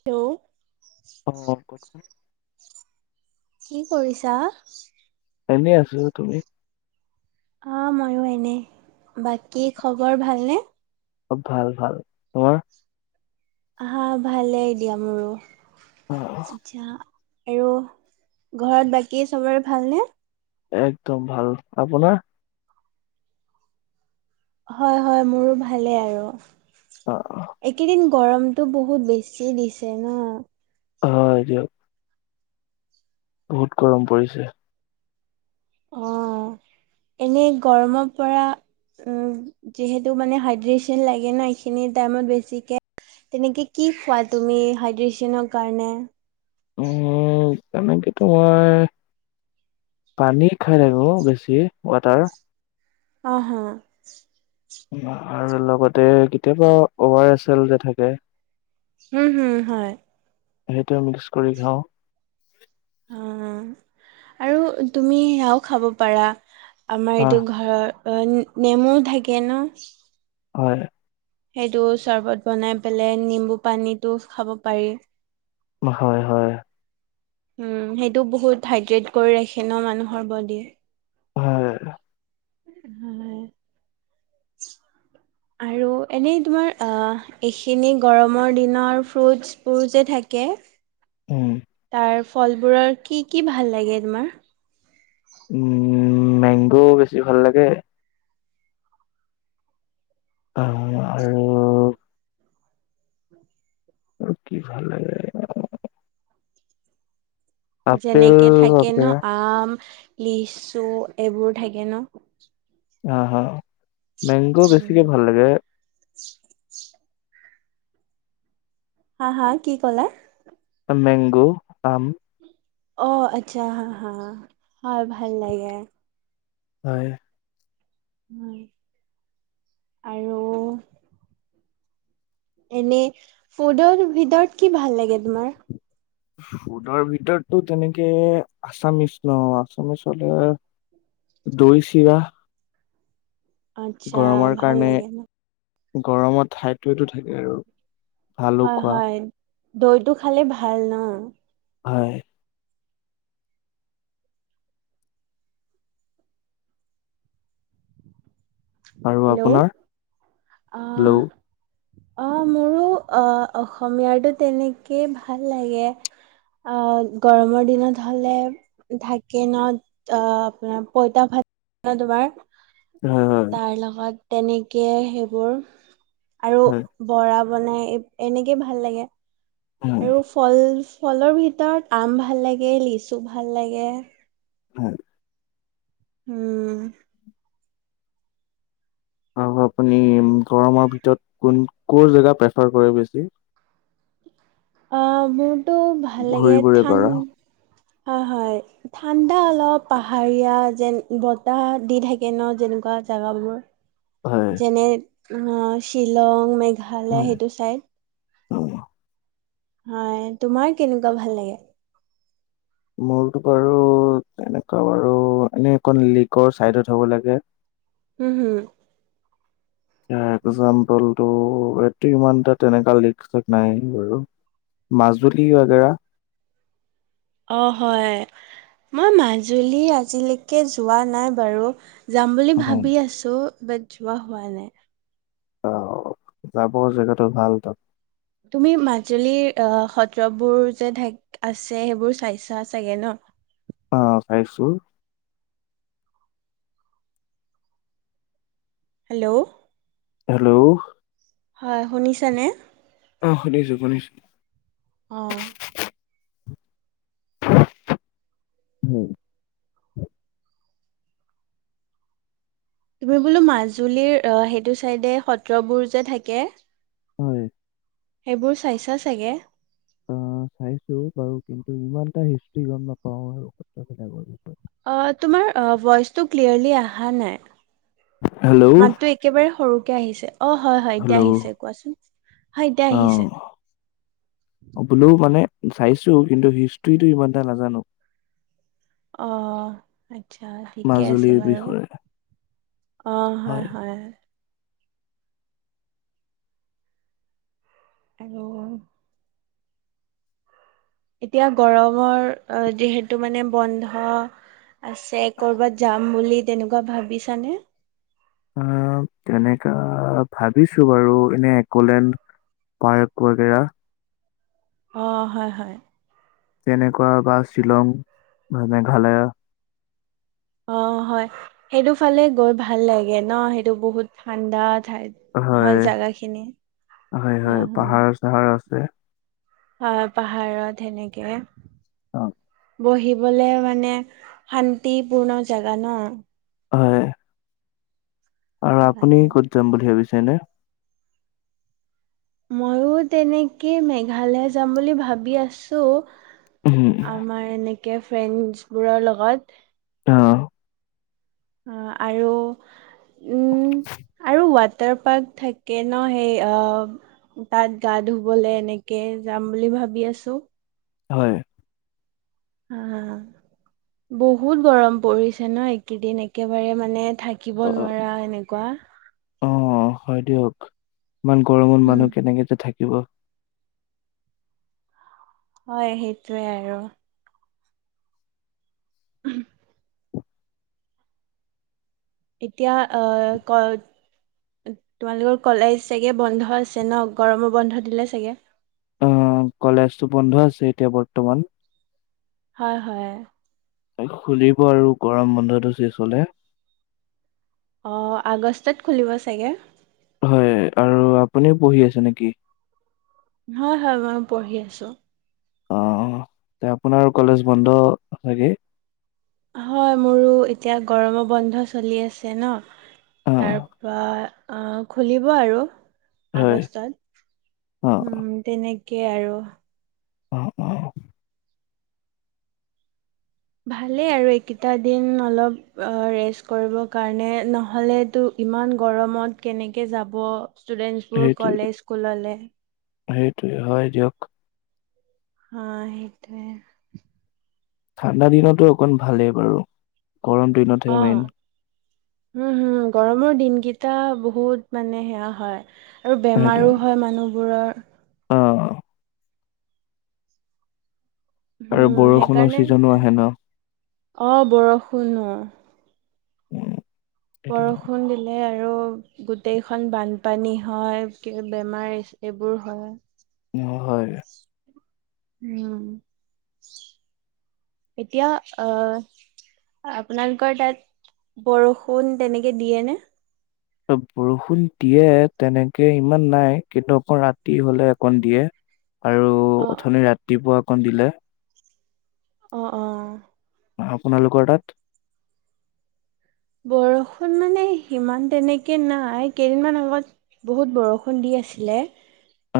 Hello অ', কোৱাচোন। কি কৰিছা! এনেই আছো তুমি। অ মইয়ো এনে বাকী খবৰ ভালনে। অব ভাল ভাল তোমাৰ। হা ভালেই দিয়া মোৰো অ', আচ্ছা। আৰু ঘৰত বাকী চবৰে ভালনে। একদম ভাল আপোনাৰ। হয় হয় মোৰো ভালেই আৰু। অ অ। এইকেইদিন গৰমটো বহুত বেছি দিছে ন। অ হয় দিয়ক। বহুত গৰম পৰিছে। অ এনেই গৰমৰ পৰা। উ যিহেতু মানে হাইড্ৰেচেন লাগে ন এইখিনিৰ টাইমত বেছিকে। তেনেকে কি খোৱা তুমি হাইড্ৰেচেনৰ কাৰণে। উ তেনেকেটো মই। পানী খাই থাকো বেছি ৱাটাৰ। অ হা। আৰু লগতে কেতিয়াবা অভাৰ এছ এল যে থাকে। উম হম হয়। সেইটোৱে মিক্স কৰি খাওঁ। অ আৰু তুমি সেয়াও খাব পাৰা। আমাৰ আহ এইটো ঘৰৰ অ নেমু থাকে ন। হয়। সেইটো চৰ্বত বনাই পেলাই নিম্বু পানীটো খাব পাৰি। হয় হয়। উম সেইটো বহুত হাইড্ৰেট কৰি ৰাখি ন মানুহৰ বডি। হয় হয়। [unintelligible] আৰু এনেই তোমাৰ অ এইখিনি গৰমৰ দিনৰ ফ্ৰুটছ বোৰ যে থাক। কে। উম তাৰ ফলবোৰৰ কি কি ভাল লাগে তোমাৰ। উম মেংগো বেছি ভাল লাগে। আহ আৰু। আৰু কি ভাল লাগে। আপেল যেনেকে থাকে ন বাপেৰা আম। লিচু এইবোৰ থাকে ন। আহ হা মেংগো উম, বেছিকে ভাল লাগে। হা হা কি কলা। মেংগো আম। অ আচ্ছা হা হা হয় ভাল লাগে। হয়। হয় আৰু। এনেই ফুডৰ ভিতৰত কি ভাল লাগে তোমাৰ। ফুডৰ ভিতৰতটো তেনেকে আছামিচ ন আছামিছ হলে। দৈ চিৰা। আচ্ছা গৰমৰ ভাল কাৰণে লাগে ন গৰমত ঠাইতটো থাকে আৰু। ভালো হয় খোৱা হয় দৈটো খালে ভাল ন। হয়। আৰু হেল্ল' আপোনাৰ। হেল্ল' অঁ। অ মোৰো অহ অসমীয়াটো তেনেকেই ভাল লাগে। অ গৰমৰ দিনত হলে থাকে ন অ আপোনাৰ পইতা ভাত ন দুবাৰ হয় তাৰ লগত তেনেকে সেইবোৰ আৰু হয় বৰা বনাই এনেকে ভাল লাগে হয় আৰু ফল ফলৰ ভিতৰত আম ভাল লাগে লিচু ভাল লাগে হয় উম আৰু আপুনি গৰমৰ ভিতৰত কোন কৰ জেগা প্ৰেফাৰ কৰে বেছি অ মোৰতো ভাল লাগে ঘূৰিবৰে ঠান পাৰা হয় হয় ঠাণ্ডা অলপ পাহাৰীয়া যেন বতাহ দি থাকে ন যেনেকুৱা জেগাবোৰ হয় যেনে শ্বিলং মেঘালয় উম, সেইটো চাইড উম। হয় তোমাৰ কেনেকুৱা ভাল লাগে মোৰতো বাৰু তেনেকুৱা বাৰু এনেই অকণ লিকৰ চাইডত হ'ব লাগে উম হম একজাম্পল টো এইটো ইমান এটা তেনেকা লিষ্টত নাই বাৰু মাজুলী বাগেৰা [unintelligible] অ হয় মই মাজুলী আজিলৈকে যোৱা নাই বাৰু যাম বুলি ভাবি আছো বাট যোৱা হোৱা নাই অ যাব জেগাটো ভাল তাত তুমি মাজুলীৰ সত্ৰবোৰ যে আছে সেইবোৰ চাইছা চাগে ন অ চাইছো হেল্ল' হেল্ল' হয় শুনিচা নে আহ শুনিছো শুনিছো অঁ উম তুমি বোলো মাজুলীৰ অহ সেইটো চাইডে সত্ৰবোৰ যে থাকে হয় সেইবোৰ চাইছা চাগে অ চাইছো বাৰু কিন্তু ইমান এটা হিষ্টি গম নাপাও আৰু সত্ৰবিলাকৰ বিষয়ে অ তোমাৰ ভইচ টো ক্লয়াৰলী আহা নাই হেল্ল' মাতটো একেবাৰে সৰুকে আহিছে অ হয় হয় এতিয়া হেল্ল' আহিছে কোৱাচোন হয় এতিয়া অ আহিছে বোলো মানে চাইছো কিন্তু হিষ্ট্ৰীটো ইমান এটা নাজানো অ আটচা ঠিকে আছে মাজুলীৰ বাৰু বিষয়ে অ হয় হয় আৰু এতিয়া গৰমৰ যিহেতু মানে বন্ধ আছে কৰ'বাত যাম বুলি তেনেকুৱা ভাবিছানে অহ তেনকা ভাবিছো বাৰু এনে অকলে পায়ে বাগেৰা। অ হয় হয়। তেনেকুৱা বা শ্বিলং, মেঘালয়। অ হয় সেইটো ফালে, গৈ ভাল লাগে ন সেইটো বহুত ঠাণ্ডাত। ঠাইত হয় জাগা খিনি হয় হ হয় হুম। পাহাৰ চাহাৰ আছে অ পাহাৰত সেনেকে। অ। বহিবলে মানে, শান্তিপূৰ্ণ জাগা ন। হয়! আৰু আপুনি হয়। ক'ত যাম বুলি ভাবিছেনে? মইয়ো তেনেকে, মেঘালয় যাম বুলি ভাবি আছোঁ! আমাৰ এনেকে ফ্ৰেণ্ডছ বোৰৰ লগত অ'! অ'! আৰু উম! আৰু ৱাটাৰ পাৰ্ক থাকে ন' সেই, অ'! তাত গা ধুবলৈ এনেকে যাম বুলি ভাবি আছোঁ! হয়। [unintelligible] বহুত গৰম পৰিছে ন' এইকেইদিন একেবাৰে মানে, থাকিব অ নোৱাৰা এনেকুৱা। [unintelligible] অ'! হয় দিয়ক। ইমান গৰমত মানুহ কেনেকে যে, থাক [unintelligible] হয়, সেইটোৱে আৰু। ওহোঁ! এতিয়া আঁ ক তোমালোকৰ কলেজ চাগে বন্ধ আছে ন'! গৰমৰ বন্ধ দিলে চাগে? অ [unintelligible] কলেজটো বন্ধ আছে এতিয়া বৰ্তমান। হয়, হয়। তাই খুলিব আৰু গৰম বন্ধটো [unintelligible] অ'! আগষ্টত খুলিব চাগে। হয় আৰু আপুনিও পঢ়ি আছে নেকি? হয়, হয়। মই পঢ়ি আছোঁ। অ'! এ, আপোনাৰ কলেজ বন্ধ ছাগে? হয়। মোৰো এতিয়া গৰম বন্ধ চলি আছে ন'। অ তাৰ পৰা আঁ খুলিব আৰু হয় আগষ্টত। অ উম! তেনেকে আৰু। অ'! অ'! ভালেই আৰু এইকেইটা দিন অলপ, ৰেষ্ট কৰিব কাৰণে নহ'লেতো ইমান গৰমত কেনেকে যাব, ষ্টুডেন্টছবোৰ সেইটোৱে কলেজ স্কুললৈ। সেইটোৱে হয় দিয়ক। অ'! সেইটোৱে। ঠাণ্ডা দিনতো অকণ ভালেই বাৰু। গৰম দিনতহে মেইন অ'! হু! হু! গৰমৰ দিন কে এটা বহুত মানে, সেয়া হয় আৰু সেইটোৱে বেমাৰো হয় মানুহবোৰৰ। অ'। আৰু উম বৰষুণৰ সেইকাৰণে ছিজনো আহে ন'। অ'! বৰষুণ অ'! উম! সেইটো কাৰণে বৰষুণ দিলে আ আৰু গোটেইখন বানপানী হয়, বেমাৰ এইবোৰ হয়। মোৰ হয়। উম! এতিয়া আঁ আপোনালোকৰ তাত বৰষুণ তেনেকে দিয়ে নে? বৰষুণ দিয়ে, তেনেকে ইমান নাই। কিন্তু, অকণ ৰাতি হ'লে অকণ দিয়ে। আৰু অ ওথনি ৰাতিপুৱা অকণ দিলে। অ'! অ'! আপোনালোকৰ তাত বৰষুণ মানে, সিমান তেনেকে নাই। কেইদিনমান আগত বহুত বৰষুণ দিয়ে আছিলে।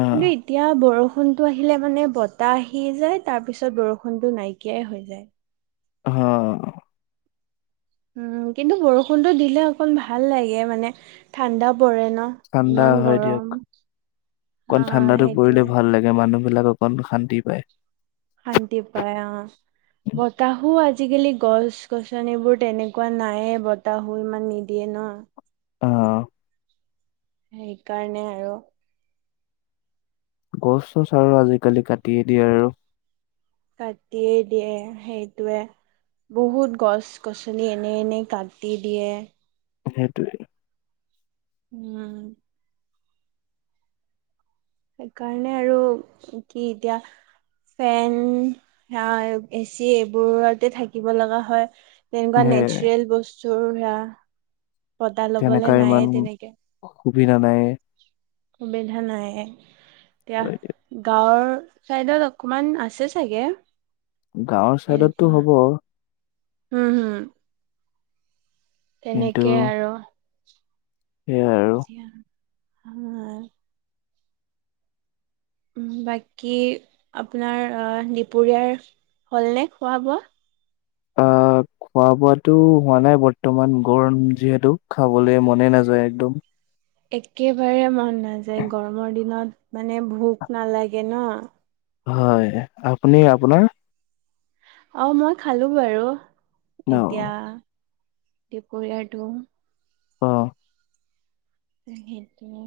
অ', এতিয়া বৰষুণতো আহিলে মানে বতাহ আহিয়ে যায় তাৰ পিছত বৰষুনটো নাইকিয়াই হৈ যায়। হ উম কিন্তু বৰষুণতো দিলে অকন ভাল লাগে মানে ঠাণ্ডা। পৰে ন ঠাণ্ডা ইমান হয় দিয়ক গৰম হা অকণ ঠাণ্ডাতো পৰিলে সেইটোয়ে ভাল লাগে মানুহ। বিলাককণ শান্তি পায়। শান্তি পায় অ বতাহো আজি আজিকালি গছ গছনিবোৰ তেনেকুৱা নাইয়ে বতাহু ইমান নিদিয়ে ন। অ সেইকাৰণে আৰু। গছ চছ আৰু আজিকালি কাটিয়ে দিয়ে আৰু। কাটিয়েই দিয়ে সেইটোৱে। বহুত গছ গছলি এনে এনে কাটি দিয়ে। সেইটোৱেই উম সেইকাৰণে আৰু কি এতিয়া ফেন এচি এইবোৰতে থাকিব লগা হয়। তেনেকুৱা সেয়ে নেচাৰেল বস্তুৰ সে বতাহ তেনেকা লবলৈ নাইে ইমান তেনেকে। সুবিধা নাইয়ে। সুবিধা নাই এতিয়া আৰু এতিয়া গাঁৱৰ চাইদত অকমান আছে চাগে। গাঁৱৰ চাইডতটো তেনেকুৱা হ'ব। হম হম কিন্তু তেনেকে আৰু। সেইয়াই আৰু যে আমাৰ বাকী আপোনাৰ অ দুপৰীয়াৰ হল নে খোৱা বোৱা? অ খোৱা বোৱাটো হোৱা নাই বৰ্তমান গৰম যিহেতু খাবলৈ মনে নাযায় একদম। একেবাৰে মন নাযায় গৰমৰ দিনত মানে ভোক নালাগে ন। হয় আপুনি আপোনাৰ? অ মই খালো বাৰু ন এতিয়া। দুপৰীয়াটো অ সেইটোৱে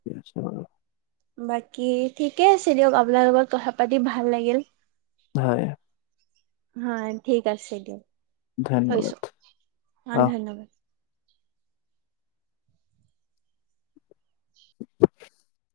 কি আছা বাকী ঠিকে আছে দিয়ক আপোনাৰ লগত কথা পাতি ভাল লাগিল। হয়। হয় ঠিক আছে দিয়ক থৈছো ধন্যবাদ অ আহ ধন্যবাদ। [inaudible]